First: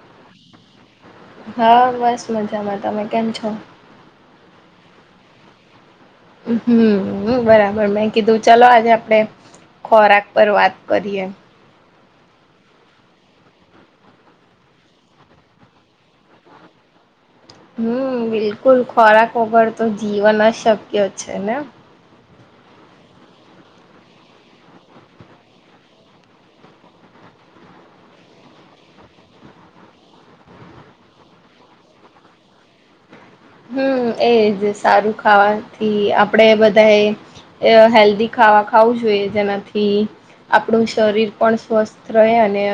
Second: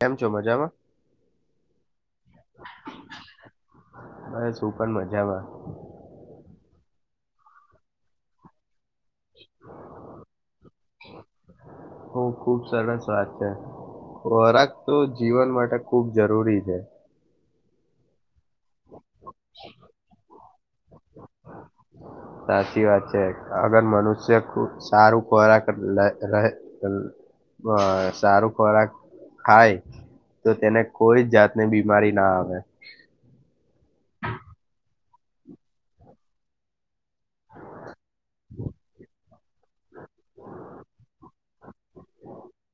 કેમ છો મજામાં? હા બસ મજામાં તમે કેમ છો બસું પણર મજામાં હમ બરાબર મેં કીધું ચાલો આજે આપણે ખોરાક પર વાત કરીએ હ ખુબ સરસ વાત છે ખોરાક તો જીવન માટે ખુબ જરૂરી છે હમ બિલકુલ ખોરાક વગર તો જીવન જ શક્ય છે ને સાચી વાત છે. અગર મનુષ્ય ખ સારું ખોરાક લે રહે [unintelligible] બ સારું ખોરાક ખાય તો તેને કોઈ જાતની બીમારી ના આવે. હમ્મ એજ. સારું ખાવાથી આપડે બધા એ અહ હેલ્ધી ખાવા ખાવું જોઈએ, જેનાથી થી આપણું શરીર પણ સ્વસ્થ રહે, અને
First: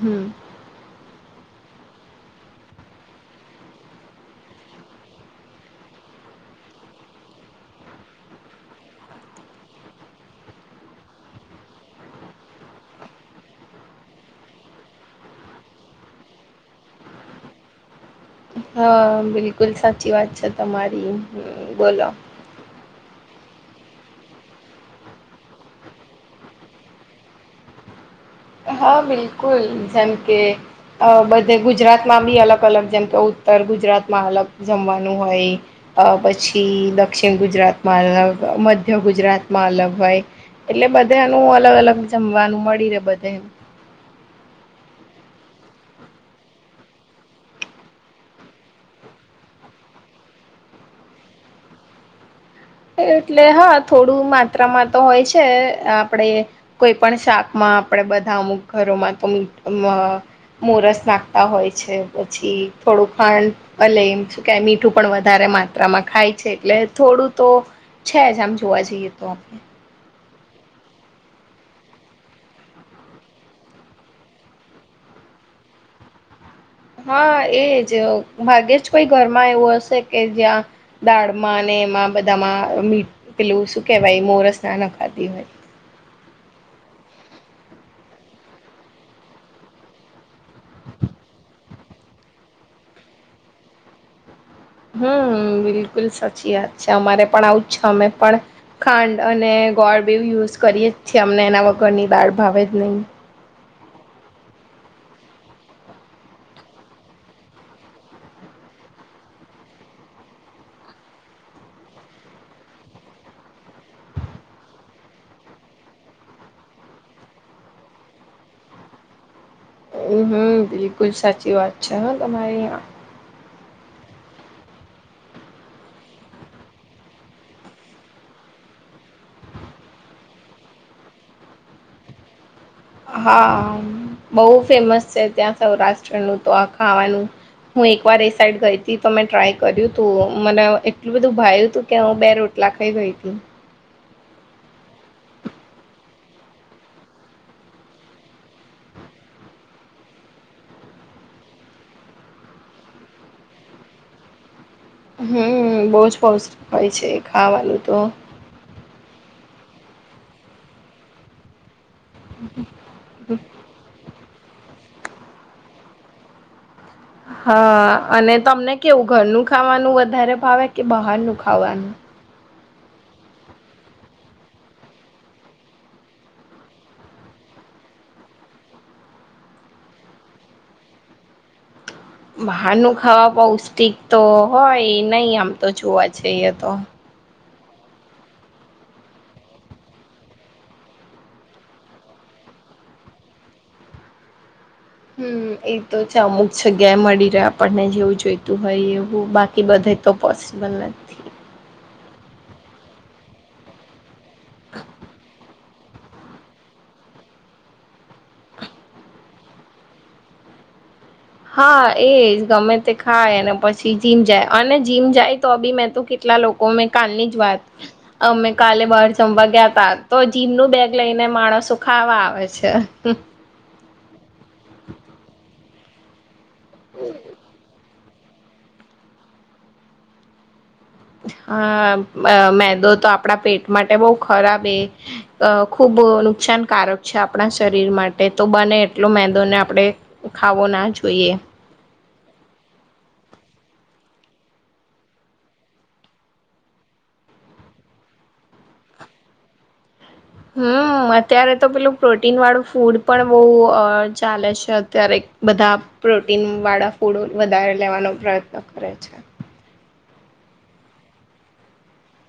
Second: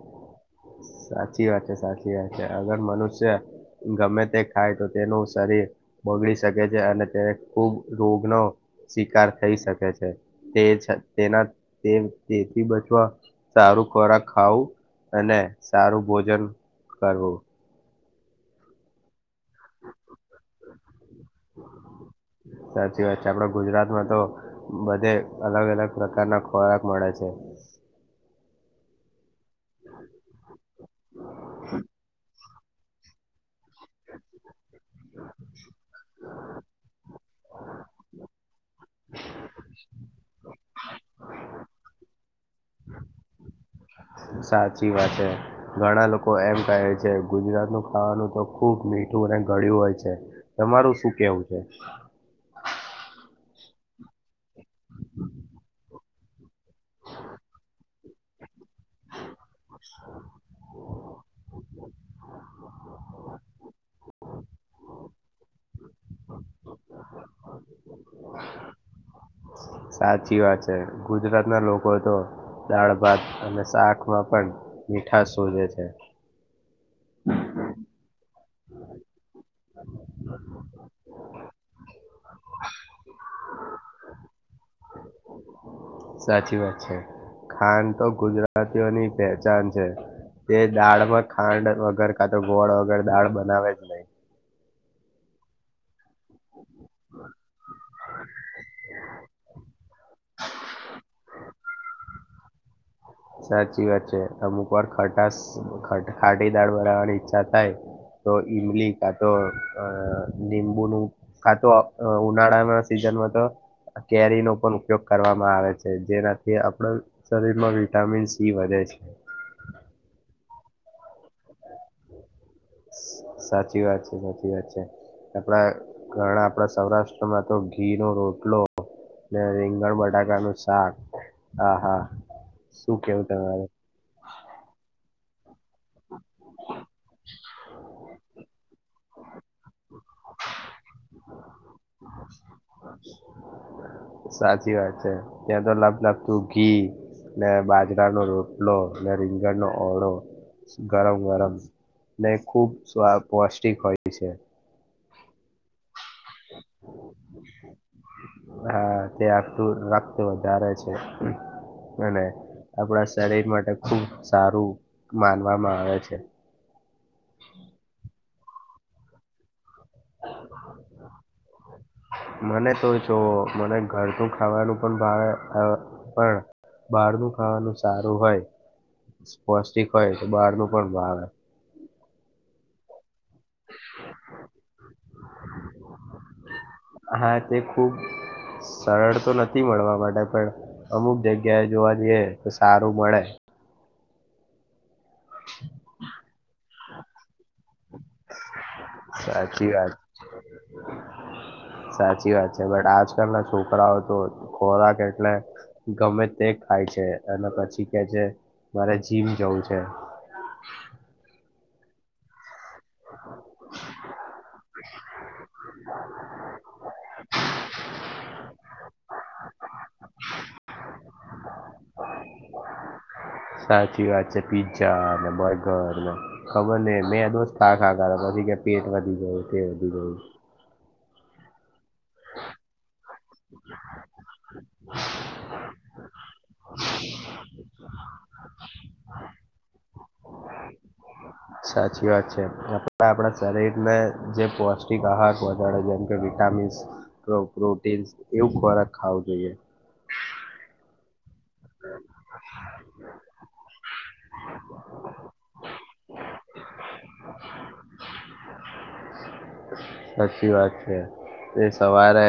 હમ્મ. સાચી વાત છે, સાચી વાત છે. અગર મનુષ્ય ગમે તે ખાય તો તેનું શરીર બગડી શકે છે, અને તેને ખૂબ રોગનો શિકાર થઈ શકે છે. તે છ તેના તે તેથી બચવા સારું ખોરાક ખાવું અને સારું ભોજન કરવું. હા, બિલકુલ સાચી વાત છે તમારી. હમ્મ, બોલો. આપડ ગુજરાતમાં તો બધે અલગ-અલગ પ્રકારના ખોરાક મળે છે. હા બિલકુલ. જેમ કે અહ બધે ગુજરાતમાં બી અલગ અલગ જેમ કે ઉત્તર ગુજરાતમાં અલગ જમવાનું હોય, અહ પછી દક્ષિણ ગુજરાત તમાં અલગ, મધ્ય ગુજરાતમાં અલગ હોય. એટલે બધાનું અલગ અલગ જમવાનું મળી રે બધા સાચી વાત છે ઘણા લોકો એમ કહે છે ગુજરાત નું ખાવાનું તો ખુબ મીઠ ધુ ને ગડ્યું હોય છે તમારું શું કેવું છે. એટલે હા થોડું માત્રામાં તો હોય છે આપડે કોઈ પણ શાકમાં આપડે બધા અમુક ઘરોમાં અમ અમ મોરસ નાખતા હોય છે પછી થોડું ખાંડ અ લઈ એમ કે મીઠું પણ વધારે માત્રામાં ખાય છે એટલે થોડું તો છે જ આમ જોવા જઈએ તો સાચી વાત છે ગુજરાતના લોકો તો દાળભાત અને શાકમાં પણ મીઠાસ વધે છે. હા એજ જ ભાગ્યે જ કોઈ ઘરમાં એવું હશે કે જ્યાં દાળમાં ને એમાં બધામાં મી પેલું શું કેવાય મોરસ ના નાખાતી હોય સાચી વાત છે ખાન તો ગુજરાતીઓની પેહચાન છે. તે દાળમાં ખાંડ વગર કાતો ગોળ વગર દાળ બનાવે જ નહી હમ બિલકુલ સાચી વાત છે અમારે પણ આવુંજ છે અમે પણ ખાંડ અને ગોળ બેવ યુઝ કરીએ જ છે અમને એના વગરની દાળ ભાવે જ નહીં સાચી વાત છે અમુક વાર ખટાસ ખટ ખાટી દાળ બનાવવાની ઈચ્છા થાય. તો ઈમલી કાતો અ લીંબુનુ કાતો ઉનાળાના સીઝ ઝન માતો કેરીનો પણ ઉપયોગ કરવામાં આવે છે જેનાથી આપણા શરીરમાં વિટામિન સી વધે છે. હમ બિલકુલ સાચી વાત છે હ તમારી સાચી વાત છે સાચી વાત છે. આપડા ઘણા આપડા સૌરાષ્ટ્રમાં તો ઘી નો રોટલો ને રીંગણ બટાકાનું શાક હા હા શું કેવું તમારે હા બોવ ફેમસ છે ત્યાં સૌરાષ્ટ્રનું તો આ ખાવાનું હું એકવાર એ સાઈડ ગઈ તી તો મે ટ્રાય કર્યું તો મને એટલું બધું ભાવ્યું હતું કે હું બે રોટ સાચી વાત છે ત્યાં તો લપલપતું ઘી ને બાજરાનો રોટલો ને રીંગણનો ઓળો ગરમ ગરમ ને ખૂબ સ્વા પૌષ્ટિક હોય છે. હમ બહુજ પૌષ્ટિક હોય છે ખાવાનું તો હા તે આપણું રક્ત વધારે છે. અને આપણા શરીર માટે ખુબ સારું માનવામાં આવે છે. હા અને તમને કેવું ઘરનું ખાવાનું વધારે ભાવે કે બહારનું ખાવાનું? મને તો જોઓ મને ઘરનુ ખાવાનું પણ ભાવે અ પણ બહારનું ખાવાનું સારું હોય સ્પૌષ્ટિક હોય તો બહારનુ પણ ભાવે. બાહારનુ હવા પૌષ્ટિક તો હોય નહી આમ તો જોવા જયે તો. હા તે ખૂબ સરળ તો નથી મળવા માટે પણ અમુક જગ્યાએ જોવા જઈએ તો સારું મળે. હમ એ તો છે અમુક જગ્યાએ મળી રહે આપણને જેવું જોઈ તું હોય એવું બાકી સાચી બધે વાત તો પોસિબલ નથી. સાચી વાત છે બટ આજકાલ ના છોકરાઓ તો ખોરાક એટલે ગમે તે ખાય છે અને પછી કે છે મારે જીમ જવું છે. હા એજ ગમે તે ખાય અને પછી જીમ જાય અને જીમ જાય તો બી મેં તો કેટલા લોકો મેં કાલની જ વાત [inaudible] અમે કાલે બહાર જમવા ગયા તા તો જીમનું બેગ લઈને માણસ સો ખાવા આવે છે. સાચી વાત છે. પીઝા ને બર્ગર ને ખબર ને મેં દોસ્ત અગાડયા પછી કે પેટ વધી ગયું તે વધી ગયું. હા, મેદો તો આપ આપણા પેટ માટે બહુ ખરાબ એ ખુબ જ નુકસાનકારક છે, આપણા શરીર માટે તેટલો બને એટલો મેંદોને આપણે ખાવો ના જોઈએ. સાચી વાત છે. આપે આપણા શરીર ને જે પૌષ્ટિક આહાર વધારે જેમકે, વિટામિન હંમેશા પ્રો પ્રોટીન યુક્ત ખોરાક ખાવો જોઈએ. [inaudible] હમ, અત્યારે તો પેલું પ્રોટીન વાળું ફૂડ પણ બહુ ચાલે છે. અત્યારે બધા પ્રોટીન વાળા ફૂડો વધારે લેવાનો પ્રયત્ન કરે છે. સાચી વાત છે તે સવારે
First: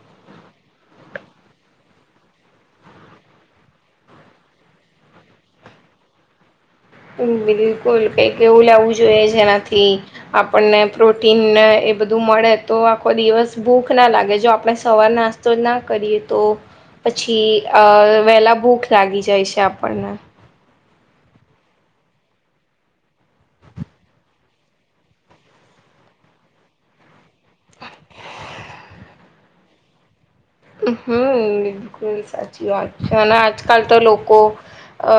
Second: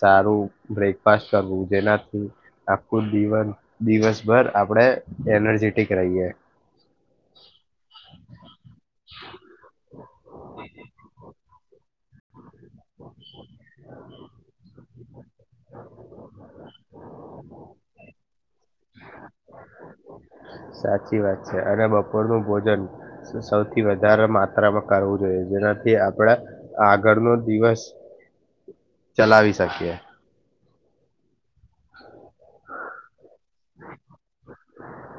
સારું બ્રેકફાસ્ટ કરવું તેનાથી આખું દિવન દિવસભર આપડે એનર્જેટિક રહીએ. [unintelligible] બિલકુલ કંઈક એવું લેવું જોઈએ, જેનાથી આપણને પ્રોટીન ને બધું મળે તો આખો દિવસ ભૂખ ના લાગે, જો આપણે સવાર નાસ્તો જ ના કરીએ તો પછી અ વેલા ભૂખ લાગી જાય છે આપણને. સાચી વાત છે. અને બપોરનું ભોજન સૌથી વધારે માત્રામાં કરવું જોઈએ, જેના કે આપણા આગળનો દિવસ [unintelligible] ચલાવી શકીએ. ઓહો બિલકુલ સાચી વાત છે અને આજકાલ તો લોકો અ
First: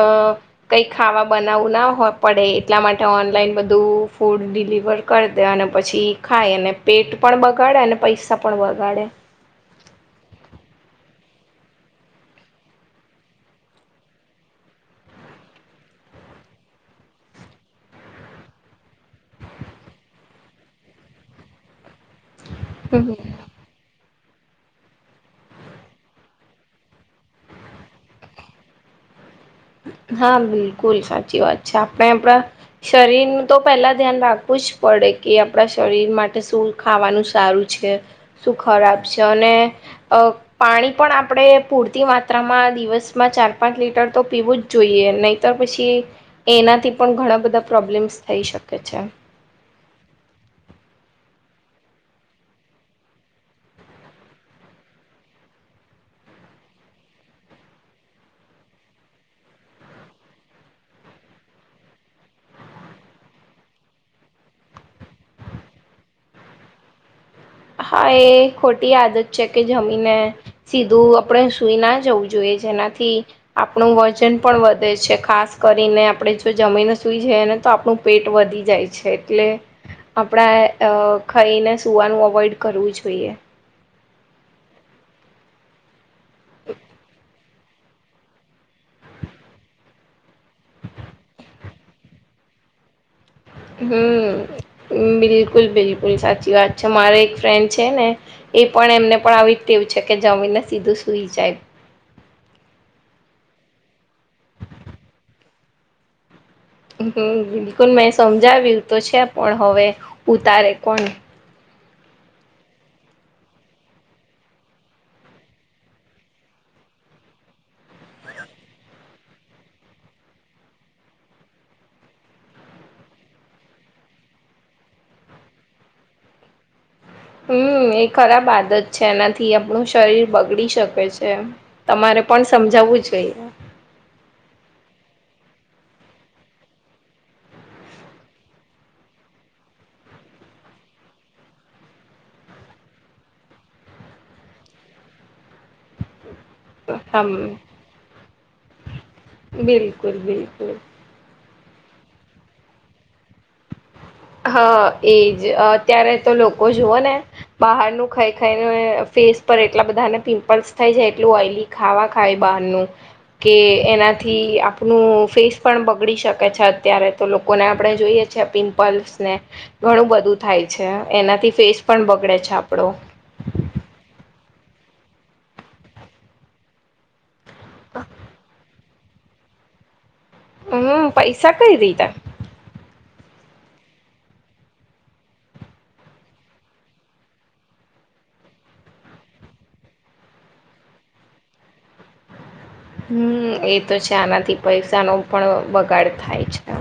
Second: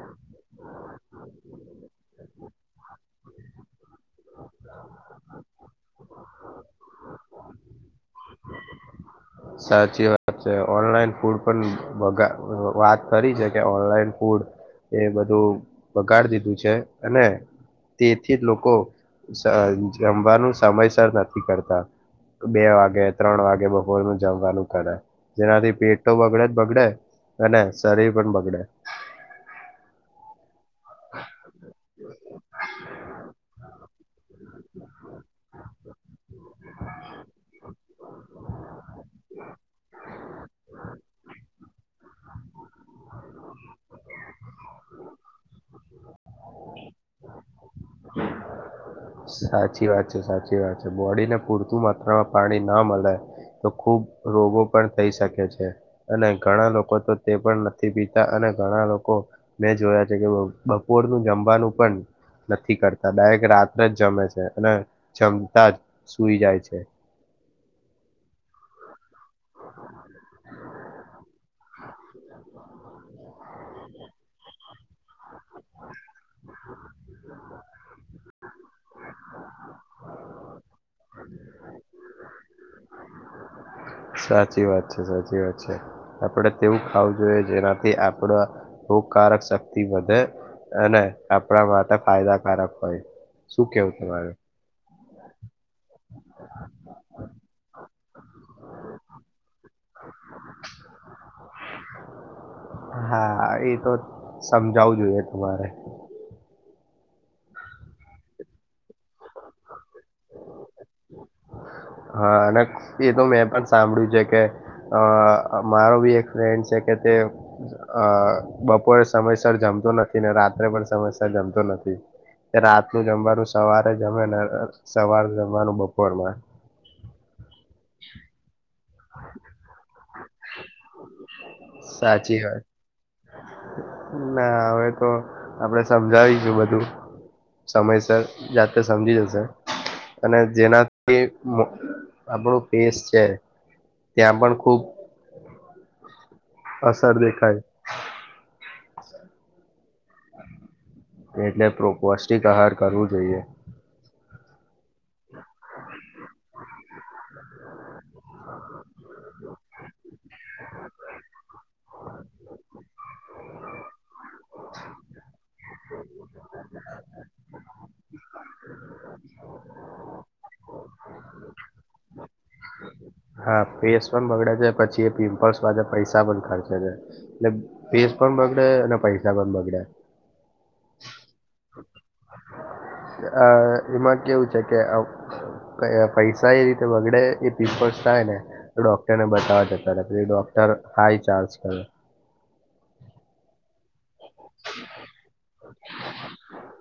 કઈ ખાવા બના આવુ ના હો પડે એટલા માટે ઓન લાઈન બધું ફૂડ ડિલિવર કરી દે અને પછી ખાય અને પેટ પણ બગાડે અને પૈસા પણ બવગાડે. સાચી વાત છે. ઓનલાઈન ફૂડ પણ બગા વાત કરી છે કે ઓનલાઈન ફૂડ એ બધું બગાડ દીધું છે અને તેથી લોકો સ જમવાનું સમયસર નથી કરતા. બે વાગે ત્રણ વાગે બહુ તમે જમવાનું કર જેનાથી પેટ તો બગડે જ બગડે અને શરીર પણ બગડે. હા બિલકુલ સાચી વાત છે. આપણે આપણા શરીરનું તો પહેલા ધ્યાન રાખવું જ પડે કે આપણા શરીર માટે શું ખાવાનું સારું છે. છે શું ખરાબ છે અને અ પાણી પણ આપણે પૂરતી માત્રા માત્રામાં દિવસમાં ચાર પાંચ લીટર તો પીવું જ જોઈએ નહી તો પછી એનાથી પણ ઘણા બધા પ્રોબ્લેમ્સ થઈ શકે છે સાચી વાત છે સાચી વાત છે બૉડી ને પૂરતું માત્રામાં પાણી ના મલે તો ખુબ રોગો પણ થઈ શકે છે અને ઘણા લોકો તો તે પણ નથી પીતા અને ઘણા લોકો મેં જોયા છે, કે બપોરનું જમવાનું પણ નથી કરતા ડાયરેક્ટ રાત્રે જ જમે છે અને જમતા જ સૂઈ જાય છે હા, એ ખોટી આદત છે કે જમીને સીધું આપણે સુઈ ના જવું જોઈએ જેનાથી આપણું વજન પણ વધે છે ખાસ કરીને આપણે જો જમીને સુઈ જાય ને, તો આપણું પેટ વધી જાય છે એટલે આપણા અ ખાઈને સૂવાનું અવોઈડ કરવું જોઈએ સાચી વાત છે, સાચી વાત છે આપડે તેવું ખાવું જોઈએ જેનાથી કે આપડ રોગકારક શક્તિ વધે અને આપણા ફાયદાકારક હોય શું કેવું તમારૂ હમ બિલકુલ, બિલકુલ સાચી વાત છે, મારે એક ફ્રેન્ડ છે ને એ પણ એમને પણ આવી ટેવ છે કે જમીને સીધું સુઈ જાય હા, એ તો સમજાવવું જોઈએ તમારે. હમ્મ, બિલકુલ મેં સમજાવ્યું તો છે પણ હવે ઉતારે કોણ. હા, અને એ તો મેં પણ સાંભળ્યું છે કે અહ મારો બી એક ફ્રેન્ડ છે કે તે અહ બપોરે સમયસર જમતો નથી ને રાત્રે પણ સમયસર જમતો નથી. કે રાતનું જમવાનું સવારે જમે ને સવાર જમવાનું બપોરમાં. હમ્મ, એ ખરાબ આદત છે એનાથી આપણું શરીર બગડી શકે છે. તમારે સાચી પણ વાત સમજાવું જોઈએ. ના હવે તો આપડે સમજાવીશું બધું સમયસર જાતે સમજી જશે. અને જેનાથી મો આપડું ફેસ છે ત્યાં પણ ખુબ અસર દેખાય. હમ બિલકુલ, બિલકુલ. ને એટલે પૌષ્ટિક આહાર કરવું જોઈએ. હા, એજ અત્યારે તો લોકો જુઓ ને બહારનું ખાઈ ખાઈને ફેસ પર એટલા બધાને પિમ્પલ્સ થાય જાય એટલું ઓઇલી ખાવા ખાય બહારનું કે એના થી આપનું ફેસ પણ બગડી શકે છે અત્યારે તો લોકોને આપડે જોઈએ છીએ આ પિ પલ્સ ને ઘણું બધું થાય છે એનાથી ફેસ પણ બગડે છે આપડો. હા, ફેસ પણ બગડે છે પછી એ પિમ્પલ્સ વા પૈસા પણ ખર્ચે છે. એટલે ફીસ પણ બગડે અને પૈસા પણ બગડે. હમ્મ, પૈસા કઈ રીતે? અહ એમાં કેવું છે કે આવ કે પૈસા એ રીતે બગડે એ પિમ્પલ્સ થાય ને તો ડોક્ટર ને બતાવા જતા રહે પછી ડોક્ટર હ-હાઈ ચાર્જ કરે. હમ્મ, એ તો છે આનાથી પૈસાનો પણ બગાડ થાય છે.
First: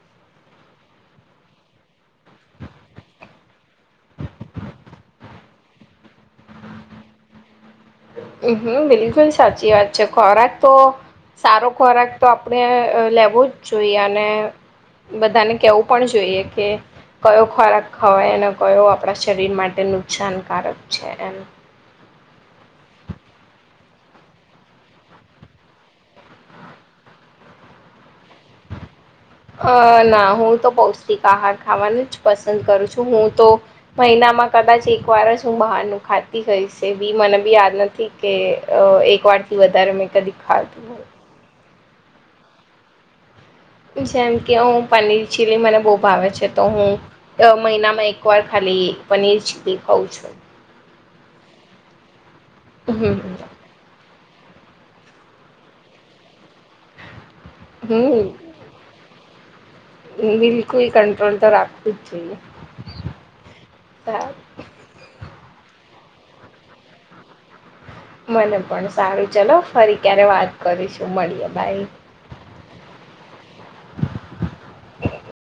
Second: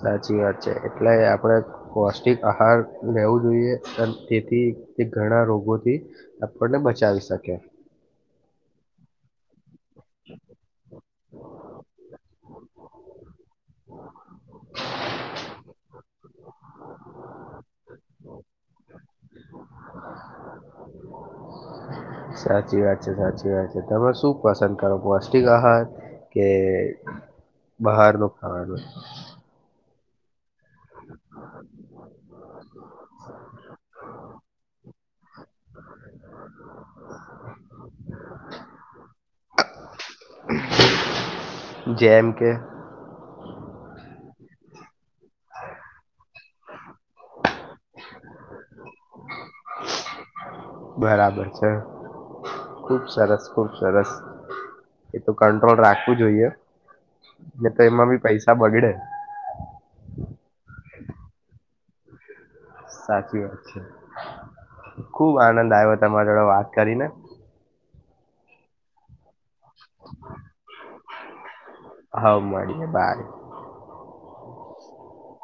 સાચી વાત છે. એટલે આપડે પૌષ્ટિક આહાર લેવું જોઈએ અહ તેથી તે ઘણા રોગોથી આપણને બચાવી શકે હ હમ બિલકુલ સાચી વાત છે ખોરાક તો સારો ખોરાક તો આપણે લેવો જ જોઈએ અને બધાને કેવું પણ જોઈએ કે કયો ખોરાક ખવાય અને કયો આપણા શરીર માટે નુકસાનકારક છે એમ સાચી વાત છે સાચી વાત છે તમે શું પસંદ કરો પૌષ્ટિક આહાર કે બહાર ન ખાવાનુંનું અ ના હું તો પૌષ્ટિક આહાર ખાવાનું જ પસંદ કરું છું હું તો મહિના માં કદાચ એક વાર શું બહારનું ખાતી ગઈ છે બી મને બી યાદ નથી કે એક વાર થી વધારે મેં કદી ફાત હો જે એમ કે જેમ કે હ પનીર ચીલી મને બહુ ભાવે છે તો હું મહિનામાં એક વાર ખાલી પનીર ચીલી ખઉં છું બરાબર ખુબ હમ સરસ ખુબ સરસ એ તો કંટ્રોલ રાખવું જોઈએ ને તો એમાં બી હમ પૈસા બગડે બિલકુલ કંટ્રોલ તો રાખતું જ જોઈએ સાચી વાત છે સારું ખુબ આનંદ આવ્યો તમારા જોડે વાત કરીને મને પણ સારું ચલો ફરી ક્યારે વાત કરીશું મળીએે બાય હા મળીએે બાય